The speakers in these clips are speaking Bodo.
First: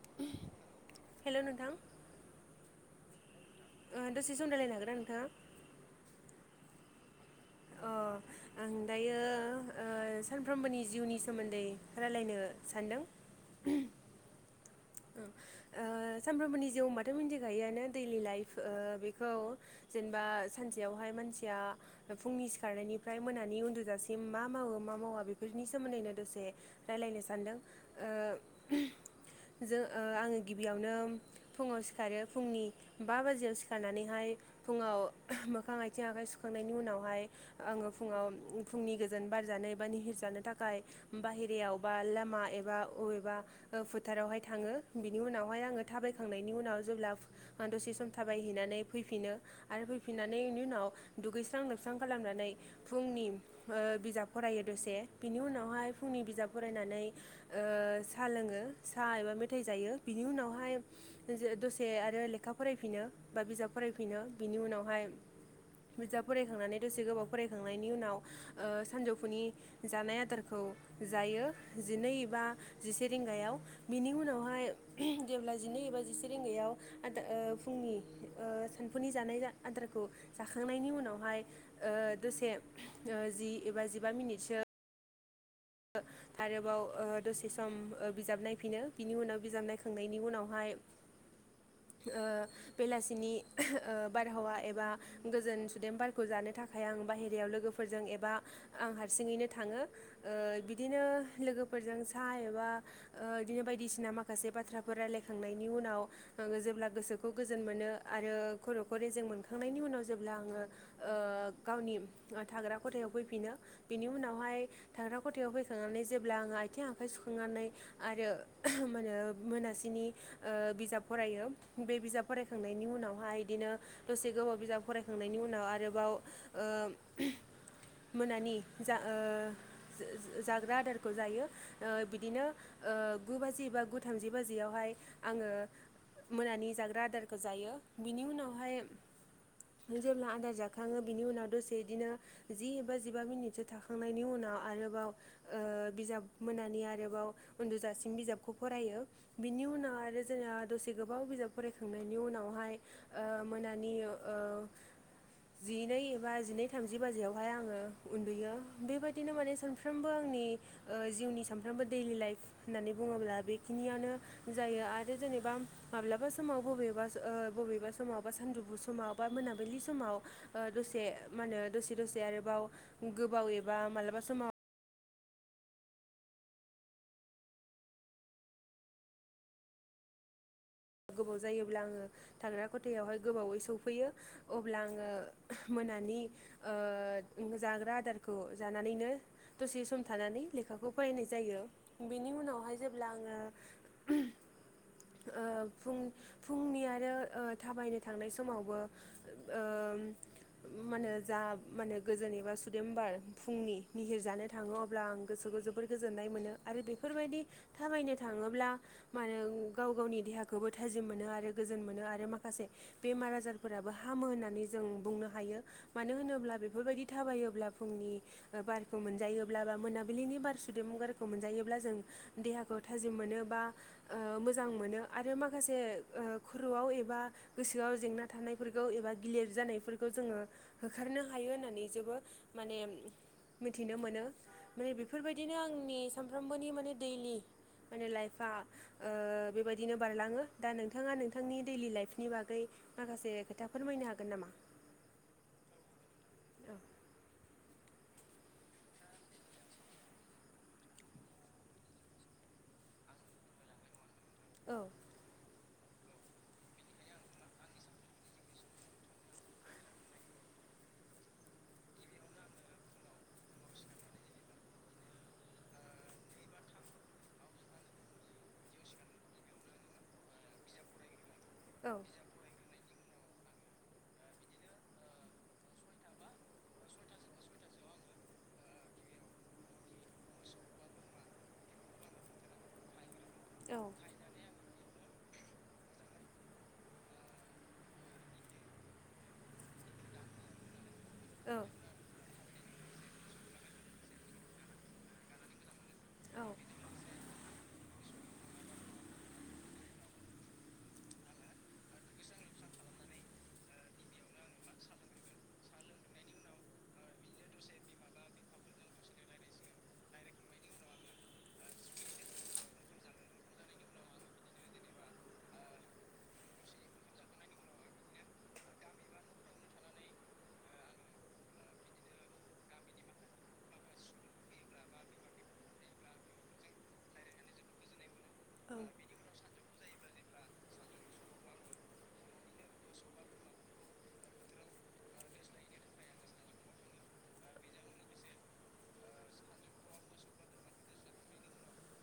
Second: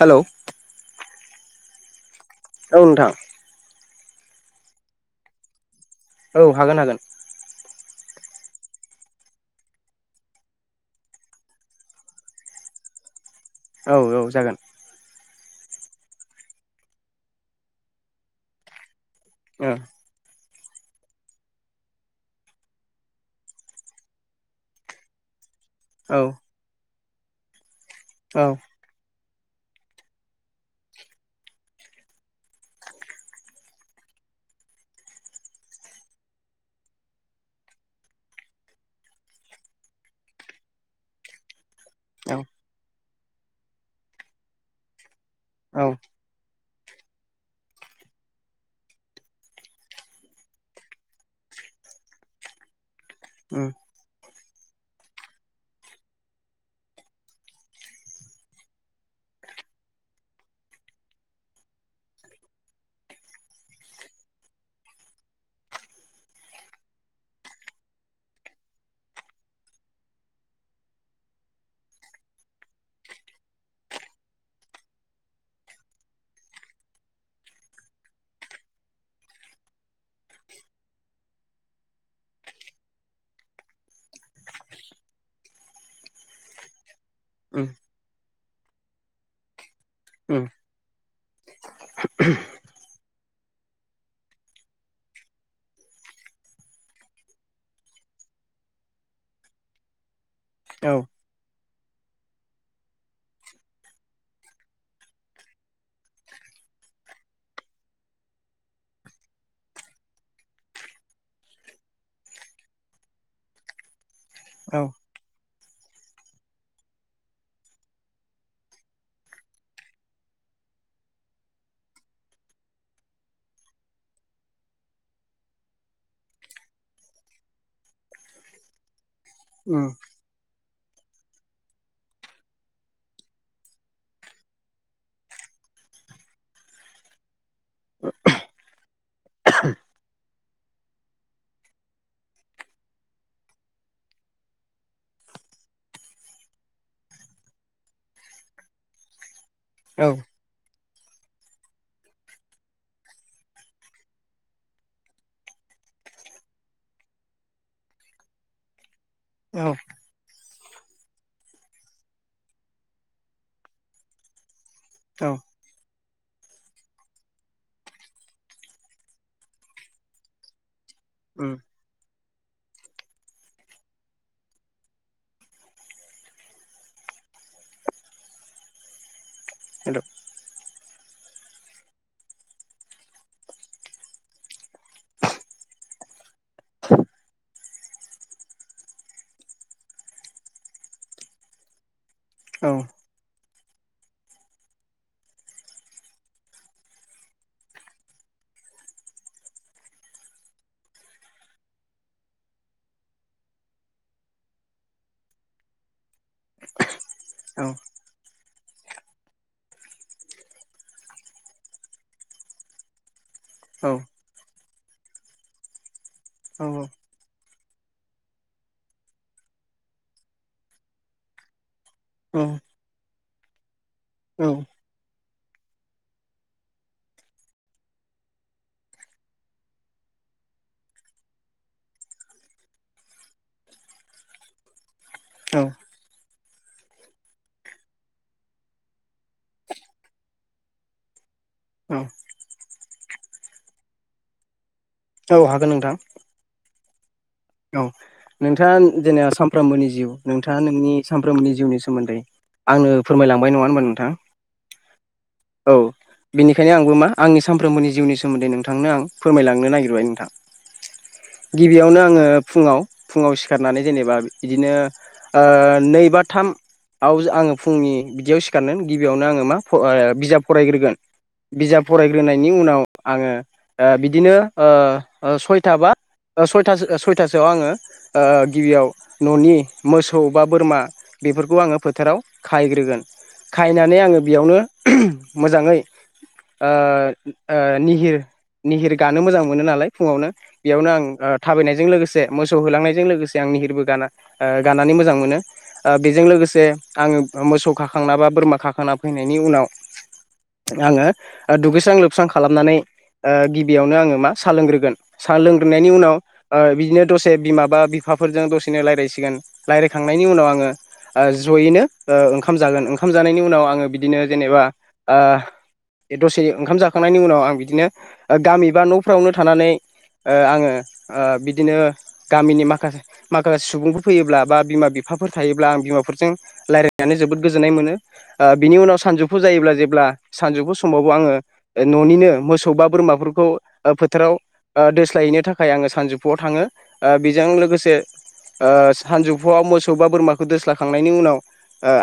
हेल' हेल' नोंथां औ नोंथां दसे सम रायलायनो हागोना नोंथाङा औ हागोन हागोन अ आओं दायो ओ सानफ्रोमबोनि जिउनि सोमोन्दै रायलायनो सान्दों औ औ जागोन सामफ्रोमबोनि जिउ होनबाथ' मिथिखायोआनो दैलि लाइफ खौ औ जेनेबा सानसेयावहाय मानसिया फुंनि सिखारनायनिफ्राय मोनानि उन्दुजासिम मा मावो मा मावा बे बेनि सोमोन्दैनो औ दसे रायलायनो सानदों ओ औ जों आङो गिबियावनो फुङाव सिखारो फुंनि बा बाजियाव सिखारनानैहाय फुङाव मोखां आथिं आखाइ सुखांनायनि उनावहाय आङो फुङाव फुंनि गोजोन बार जाब बा निहोर जानो थाखाय बायेरायाव बा लामा औ एबा बबेबा फोथारावहाय थाङो बिनि उनावहाय आङो औ थाबायखांनायनि उनाव जेब्ला दसे सम थाबायहैनानै फैफिनो आरो फैफिननानैनि उनाव दुगैस्रां लोबस्रां खालामनानै फुंनि उम बिजाब फरायो दसे बिनि उनावहाय फुंनि बिजाब फरायनानै साहा लोङो साहा एबा मेथाइ जायो बिनि उनावहाय दसे आरो लेखा फरायफिनो बा बिजाब फरायफिनो बिनि उनावहाय बिजाब फरायखांनानै दसे गोबाव फरायखांनायनि उनाव सानजौफुनि जानाय आदारखौ जायो जिनै बा जिसे रिंगायाव बिनि उनावहाय जेब्ला जिनै एबा जिसे रिंगायाव आदार फुंनि सानफुनि जानाय आदारखौ जाखांनायनि उनावहाय दसे जि एबा जिबा मिनिटसो आरोबाव दसे उम सम बिजाब नायफिनो बिनि उनाव बिजाब नायखां नायनि उम उनावहाय बेलासिनि बारहावा एबा गोजोन सुदेम बारखौ जानो थाखाय आ बाहेराव लोगोफोरजों एबा आं हारसिङैनो थाङो औ बिदिनो सा एबा बिदिनो बायदिसिना माखासे बाथ्रा राखयलायखांनायनि उनाव जेब्ला गोसोखौ रेजें मोन आरो खरखौ मोनखांनायनि‌ उनाव जेब्ला आङो गावनि थाग्रा खथायाव फैफिनो बिनि उनावहाय औ थाग्रा खथायाव फैखांनानै जेब्ला आङो आथिं आखाइ सुखांनानै आरो माहोनो मोनासिम मोनासिनो बिजाब फरायो बे बिजाब फरायखांनायनि उनावहाय बिदिनो दसे गोबाव बिजाब फराय फरायखांनायनि उनाव आरोबाव मोनानि जा उम ओ जाग्रा आदारखौ जायो बिदिनो गु बाजि बा गु थामजि बाजियावहाय आङो मोनानि जाग्रा आदारखौ जायो बिनि उनावहाय जेब्ला आदार जाखङो बिनि उनाव दसे बिदिनो जि एबा जिबा मिनिटसो थाखांनायनि उनाव आरोबाव बिजाब मोनानि आरोबाव उन्दुजासिम बिजाबखौ फरायो बिनि उन औ आरो जोङा गोबाव बिजाब फरायखांनायनि उनावहाय मोनानि जिनै एबा जिनै थामजि बाजियावहाय आङो उन्दुयो बेबायदिनो माने औ सानफ्रोमबो आंनि जिउनि सानफ्रामबो दैलि लाइफ होननानै बुङोब्ला बेखिनियानो जायो आरो औ जेनेबा आं माब्लाबा समाव बबेबा बबेबा समाव बा सानजौफु समाव बा मोनाबिलि समाव दसे उम माहोनो दसे दसे आरोबाव गोबाव एबा मालाबा समाव हेलौ गोबाव जायोब्ला आङो थाग्रा खथायावहाय गोबावै सौफैयो अब्ला आङो मोनानि जानानै दसे समानानै लेखा खौ फरायनाय जायो बेनि औ उनावहाय जेब्ला आङो फुं फुंनि थाबायनो थांनाय समावबो माहोन जा गोजोन एबा सुदेमबार फुंनि निहिर जानो थाङो अब्ला आं गोसोखौ जोबोर गोजोननाय मोनो आरो बेफोरबायदि औ थाबायनो थाङोब्ला माहोन गाव गावनि देहा खौबो थाजिम मोनो आरो गोजोन मोनो आरो माखासे बेमार आजारफोराबो औ हामो होननानै जों बुंनो हायो मानो होनोब्ला बेफोरबायदि थाबायोब्ला फुंनि बारखौ मोनजायोब्ला बा मोनाबिलिनि बार सुदेम गारखौ मोनजायोब्ला जों देहाखौ थाजिम मोनो बा औ मोजां मोनो आरो माखासे खरवाव एबा गोसोआव जेंना थानायफोरखौ एबा गिलिर जानायफोरखौ जोङो होखारनो हायो होननानै जेबो माने मिथिनो मोनो माने बेफोरबायदिनो औ आंनि सानफ्रामबोनि माने दैलि माने लाइफा बेबायदि बिदिनो बारलाङो दा नोंथाङा नोंथांनि दैलि लाइफनि बागै माखासे खोथाफोर बायनो हागोन नामा औ हागोन नोंथां औ औ नोंथाङा जेनेबा सानफ्रोमबोनि जिउ नोंथाङा नोंनि सानफ्रोमबोनि जिउनि सोमोन्दै आंनो फोरमायलांबाय नङा होनोमबा नोंथां औ औ बेनिखायनो आंबो मा आंनि सानफ्रोमबोनि जिउनि सोमोन्दै नोंथांनो आं फोरमायलांनो नागिरबाय नोंथां गिबियावनो आङो फुङाव फुङाव सिखारनानै जेनेबा बिदिनो नै बा थाम आव आङो फुंनि बिदियाव सिखारग गिबियावनो आङो मा बिजाब फरायग्रोगोन बिजाब औ फरायग्रोनायनि उनाव आङो बिदिनो सयथा बा सयथासो सोआव आङो गिबियाव न'नि मोसौ बा बोरमा बेफोरखौ आङो फोथाराव खायग्रोगोन औ खायनानै आङो बेयावनो मोजाङै निहिर निहिर गानो मोजां मोनो नालाय फुङावनो बेयावनो आं औ थाबायनायजों लोगोसे मोसौ होलांनायजों लोगोसे आं निहिरबो गाना गाननानै मोजां मोनो बेजों औ लोगोसे आङो मोसौ खाखांना बा बोरमा खाखांना फैनायनि उनाव आङो दुगैस्रां लोबस्रां खालामनानै गिबियावनो आङो मा सा लोंग्रोगोन साहा लोंग्रोनायनि उनाव बिदिनो दसे बिमाबा बिफाफोरजों दसेनो रायज्लायसिगोन रायजलायखांनायनि उनाव आङो जयैनो ओंखाम जागोन ओंखाम जानायनि उनाव आङो बिदिनो जेनेबा बे दसे ओंखाम जाखांनायनि उनाव आं बिदिनो गामि बा न'फ्रावनो थानानै आङो बिदिनो गामिनि माखासे माखासे सुबुंफोर फैयोब्ला बा बिमा बिफाफोर थायोब्ला आं बिमाफोरजों रायज्लायनानै नानै‌ जोबोद गोजोननाय मोनो अब्ला सानजौफु समावबो आङो न'निनो मोसौ बा बोरमाफोरखौ फोथाराव दोस्लायहैनो थाखाय आङो सानजौफुआव थाङो बेजों लोगोसे सानजौफुआव मोसौ बा बोरमाखौ दोस्लाखांनायनि उनाव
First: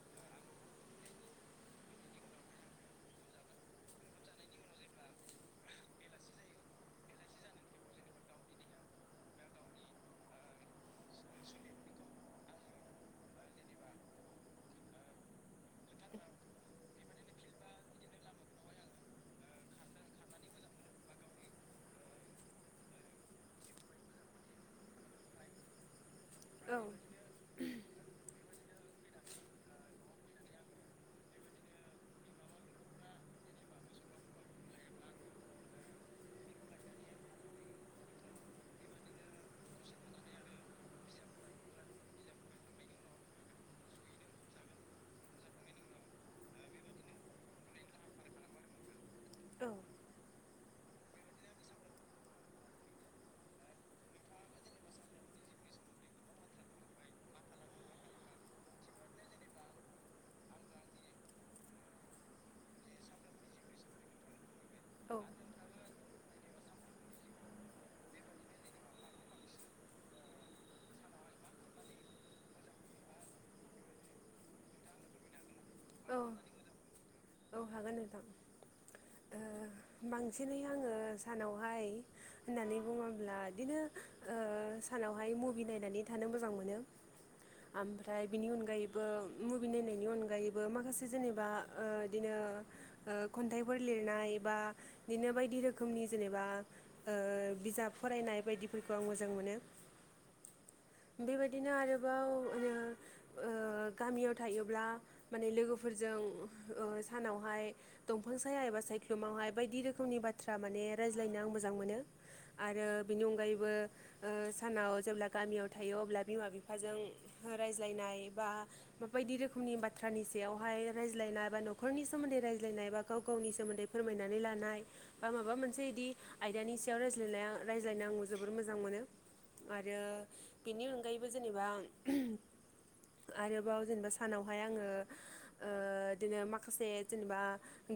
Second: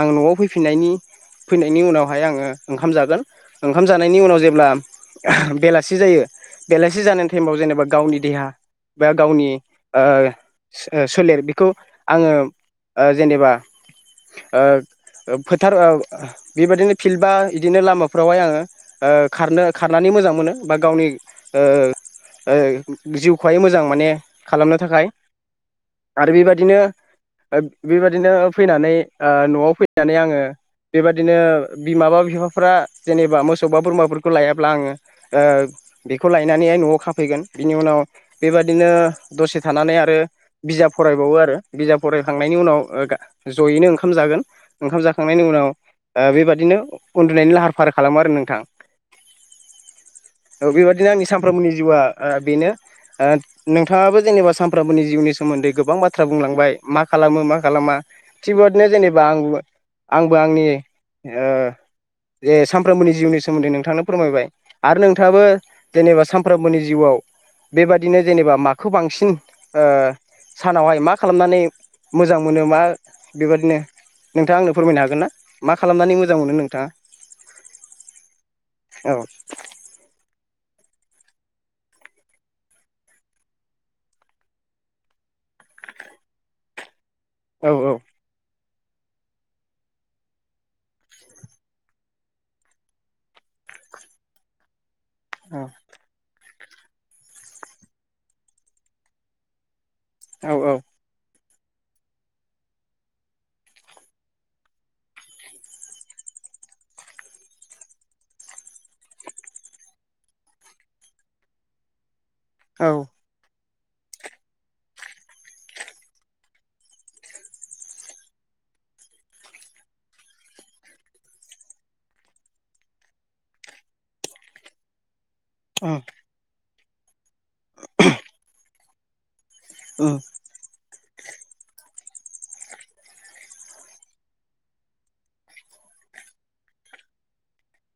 आं न'आव फैफिननायनि फैनायनि उनावहाय आङो ओंखाम जागोन ओंखाम जानायनि उनाव जेब्ला बेलासि जायो बेलासि जानाय टाइमाव जेनेबा गावनि देहा बा गावनि सोलेर बेखौ आङो जेनेबा फोथार बेबायदिनो फिल्ड बा बिदिनो लामाफ्रावहाय आङो खारनो खारनानै मोजां मोनो बा गावनि जिउखौहाय मोजां माने खालामनो थाखाय आरो औ बेबायादिनो बेबायदिनो फैनानै न'आव फैनानै आङो बेबादिनो बिमाबा बिफाफ्रा जेनेबा मोसौ बा बोरमाफोरखौ लायाब्ला आङो बेखौ लायनानैहाय न'आव खाफैगोन बिनि उनाव बेबादिनो दसे थानानै आरो बिजाब फरायबावो आरो बिजाब फरायखांनायनि उनाव जयैनो ओंखाम जागोन ओंखाम जाखांनायनि उनाव बेबादिनो उन्दुनायनि लाहार फाहार खालामो आरो नोंथां औ औ बेबादिनो आंनि सानफ्रोमबोनि जिउआ बेनो नोंथां नोंथांङाबो जेनेबा सानफ्रामबोनि जिउनि सोमोन्दै गोबां बाथ्रा बुंलांबाय मा खालामो मा खालामा थिक बेबायदिनो जेनेबा आंबो आंबो आंनि जे सानफ्रोमबोनि जिउनि सोमोन्दै नोंथांनो फोरमायबाय आरो नोंथाङाबो जेनेबा सानफ्रोमबोनि जिउआव बेबादिनो जेनेबा माखो खौ बांसिन सानावहाय मा खालामनानै मोजां मोनो मा बेबादिनो नोंथाङा आंनो फोरमायनो हागोन ना मा खालामनानै औ मोजां मोनो नोंथाङा औ हागोन नोंथां औ बांसिनै आङो सानावहाय होननानै बुङोब्ला बिदिनो सानावहाय मुभि नायनानै थांयो थानो मोजां मोनो औ औ ओमफ्राय बिनि अनगायैबो मुभि नायनायनि अनगायैबो माखासे जेनेबा बिदिनो खन्थाइफोर लिरनाय बा बिदिनो बायदि रोखोमनि जेनेबा बिजाब फरायनाय बायदिफोरखौ आं मोजां मोनो औ औ बेबायदिनो आरोबाव गामियाव थायोब्ला माने लोगोफोरजों [unintelligible] सानावहाय दंफां साया एबा सायख्लुमावहाय बायदि रोखोमनि बाथ्रा माने रायज्लायनो आं मोजां मोनो आरो औ बेनि अनगायैबो सानाव जेब्ला गामियाव थायो अब्ला बिमा बिफाजों रायज्लायनाय बा बायदि रोखोमनि बाथ्रानि सायावहाय रायज्लायनाय बा नखर न'खरनि सोमोन्दै रायज्लायनाय बा गाव गावनि सोमोन्दै फोरमायनानै लानाय बा माबा मोनसे औ बिदि आयदानि सायाव रायज्लायनाय रायज्लायनो आं जोबोर मोजां मोनो आरो उम बेनि अनगायैबो जेनेबा आरोबाव जेनेबा सानावहाय आङो बिदिनो माखो माखासे जेनेबा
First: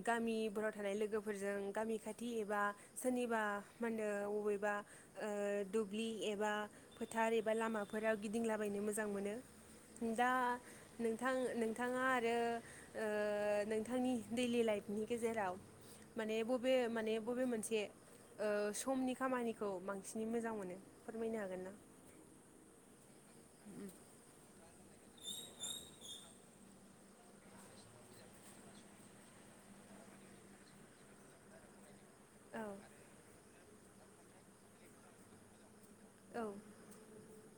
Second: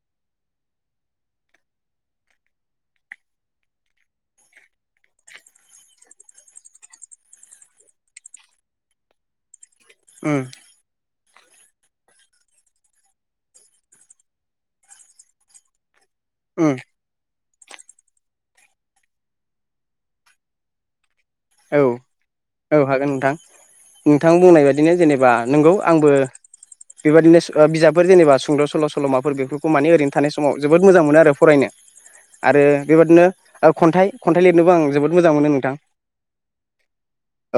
गामिफोराव थानाय लोगोफोरजों गामि खाथि एबा सोरनिबा मा होनो बबेबा दुब्लि एबा फोथार एबा लामाफोराव गिदिंलाबाय नो मोजां मोनो दा उम नोंथ नोंथाङा आरो नोंथांनि दैयलि लाइफनि गेजेराव माने बबे उम माने बबे मोन मोनसे समनि खामानिखौ बांसिनै मोजां मोनो फोरमायनो हागोन ना औ औ हागोन नोंथां नोंथां बुंनाय बादिनो जेनेबा नंगौ आंबो बेबादिनो बिजाबफोर जेनेबा सुंद' सल' सल'माफोर बेफोरखौ माने ओरैनो थानाय समाव जोबोद मोजां मोनो आरो फरायनो आरो औ बेबादिनो खन्थाइ खन्थाइ लिरनोबो आं जोबोद मोजां मोनो नोंथां औ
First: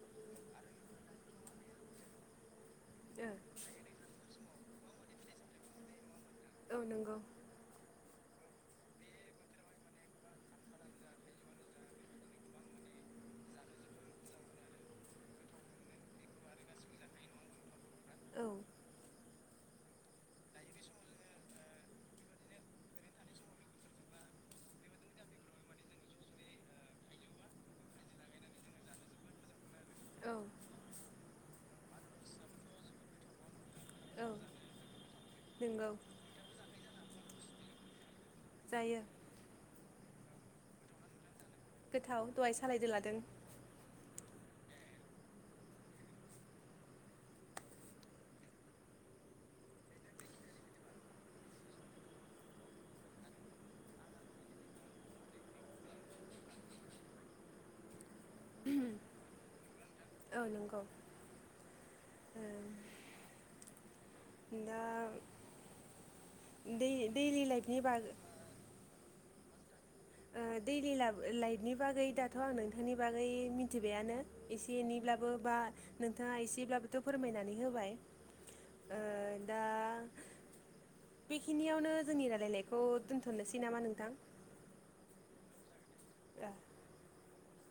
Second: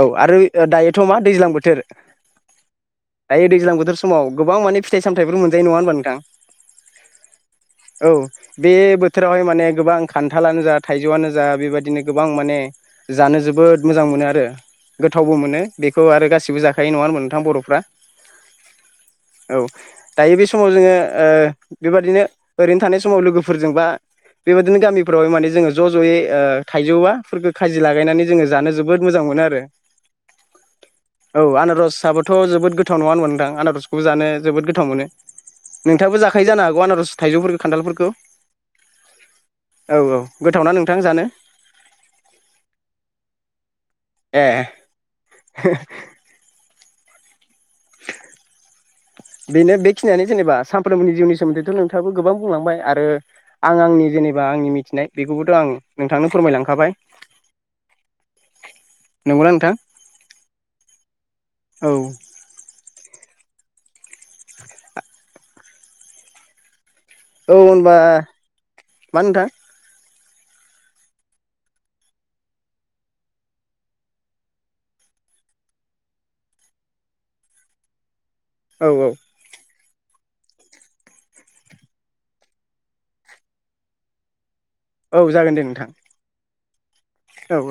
औ आरो दायोथ' मा दैज्लां बोथोर दायो दैज्लां बोथोर समाव गोबां माने फिथाइ-सामथायफोर मोनजायो नङा होनबा नोंथां औ नंगौ औ बे बोथोरावहाय माने गोबां खान्थालानो जा थाइजौआनो जा बेबायदिनो गोबां माने जानो जोबोद मोजां मोनो आरो गोथावबो मोनो बेखौ आरो गासिबो जाखायो नङा होनबा नोंथां बर'फ्रा औ औ दायो बे समाव जोङो बेबादिनो ओरैनो थानाय समाव लोगोफोरजोंबा बेबायदिनो गामिफ्रावाय माने जोङो ज' ज'यै थाइजौवाफोरखो खाजि लागायनानै जोङो जानो जोबोद मोजां मोनो आरो औ औ आनारसाबोथ' जोबोद गोथाव नङा होनबा नोंथां आनारस खौबो औ जानो जोबोद गोथाव मोनो नंगौ नोंथाङाबो जाखायो जानो हागौ आनारस थाइजौफोरखौ खान्थालफोरखौ जायो औ औ गोथावना नोंथां जानो गोथाव दहाय सालायदो लादों ए [inaudible] बेनो बेखिनियानो जेनेबा सानफ्रोमबोनि जिउनि सोमोन्दैथ' नोंथाङाबो गोबां बुंलांबाय आरो आं आंनि जेनेबा आंनि मिथिनाय बेखौबोथ' आं नोंथांनो फोरमायलांखाबाय [inaudible] नंगौना नोंथां औ नंगौ औ ओ दा दै [unintelligible] औ लाइफनि होनबा बागै मा नोंथां ओ दैलि ला लाइफनि बागै दाथ' आं नोंथांनि बागै मिथिबायानो एसे एनैब्लाबो बा नोंथाङा एसेब्लाबोथ' फोरमायनानै होबाय औ ओ औ दा बेखिनियावनो जोंनि रायलायनायखौ दोनथ'नोसै नामा नोंथां औ जागोन दे नोंथां [unintelligible] औ औ